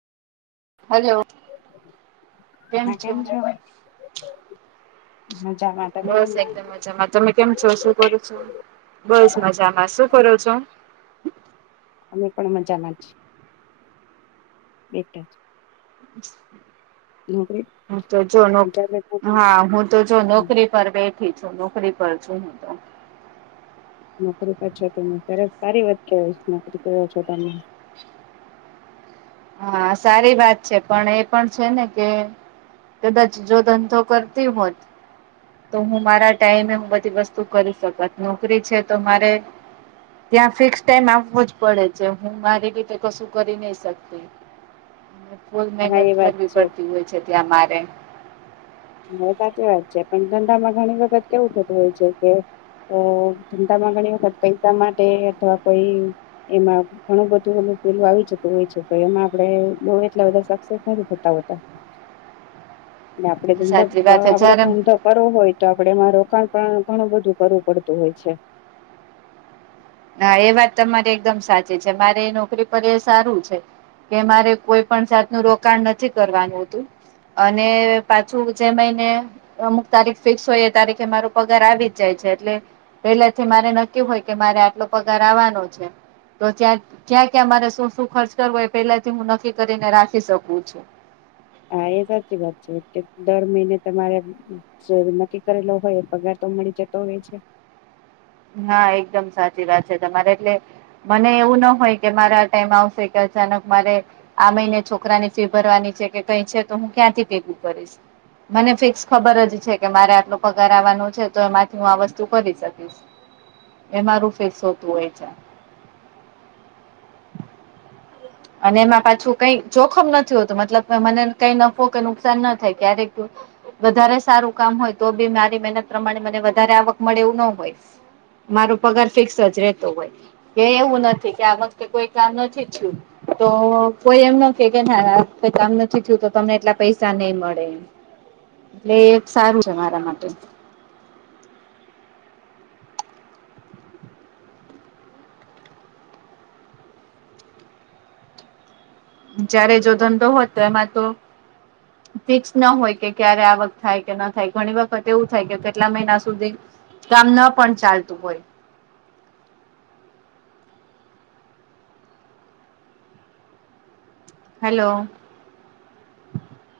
Hello. હા કેમ છો? હા. બસ એકદમ મજામાં, તમે કેમ છો શું કરો છો? બસ મજામાં શું કરો છો? અમે પણ મજામાં છે. બેઠા. નોકરી હ તો જો નોક, હા હું તો જો નોકરી પર બેઠી છું, નોકરી પર છું હું તો. નોકરી પર છો તમે, ત્યારે સારી વાત કે નોકરી કર છો તમે. હા સારી વાત છે પણ એ પણ છે ને કે કદાચ જો ધંધો કરતી હોત તો હું મારા ટાઈમે હું બધી વસ્તુ કરી શકત, નોકરી છે તો મારે ત્યાં ફિક્સ ટાઈમ આવવો જ પડે છે. હું મારી રીતે કશું કરી નહી શક તી. ને બઉ જ હા મહેનત એ વાત કરવી છે પડતી હોય છે ત્યાં મારે. હા સાચી વાત છે. પણ ધંધા માં ઘણી વખત કેવું થતું હોય છે કે તો ધંધામાં ઘણી વખત પૈસા માટે અથવા કોઈ એમાં ઘણું બધું ઓ પેલું આવી જતું હોય છે તો એમાં આપડે બો એટલા બધા સક્સેસ નથી થતા હોતા. એટલે ધંધા સાચી વાત અહ છે આપડો જયારે ધંધો કરવો હોય તો આપડે એમાં રોકાણ પણ ઘણું બધું કરવું પડતું હોય છે. હા એ વાત તમારી એકદમ સાચી છે, મારે એ નોકરી પર એ સારું છે. કે મારે કોઈ પણ જાત નું રોકાણ નથી કરવાનું હોતું. અને પાછું જે મહિને અમુક તારીખ ફિક્સ હોય એ તારીખે મારો પગાર આવી જ જાય છે. એટલે પેલાથી મારે નકકી હોય કે મારે આટલો પગાર આવવાનો છે. તો ત્યાં ક્યાં ક્યાં મારે શું શું ખર્ચ કરવો એ પેલાથી હું નક્કી કરીને રાખી શકું છું. હા એ સાચી વાત છે કે દર મહિને તમારે, જે નક્કી કરેલો હોય તે પગાર તો મળી જતો હોય છે, હા એકદમ સાચી વાત છે તમારે એટલે, મને એવું ન હોય કે મારે આ ટાઇમ આવશે ને અચાનક મારે, આ મહિને છોકરાની ફી ભરવાની કે કઈ છે તો હું ક્યાંથી ભેગું કરીશ, મને ફિક્સ ખબરજ છે કે મારે આટલો પગાર આવવાનો છે તો હું આમાંથી આટલું કરી શકીશ, એ મારું ફિક્સ હોતું હોય છે, અને એમાં પાછું કંઈક જોખમ નથી હોતું મતલબ એટલે નફો કે નુકસાન ન થાય ક્યારેય, વધારો સારું કામ હોય તો બી મારી મહેનત પ્રમાણે મને વધારે આવક મળે એવું ન હોય, મારો પગાર ફિક્સ જ રેતો હોય, કે એવું નથી કે આ વખતે કોઈ કામ નથી થયું, તો કોઈ એમ ન કે કે ના કંઇ કામ નથી થયું તો તમને એટલા પૈસા નહી મળે. એમ, એટલે એ સારૂ છે મારા માટે, જ્યારે જો ધંધો હોત તો એમાં તો, [unintelligible] ફિક્સ ના હોય કે ક્યારે આવક થાય કે ન થાય ઘણી વખત એવું થાય કે કેટલા મહિના સુધી., કામ ન પણ ચાલતું હોય, હલ્લો,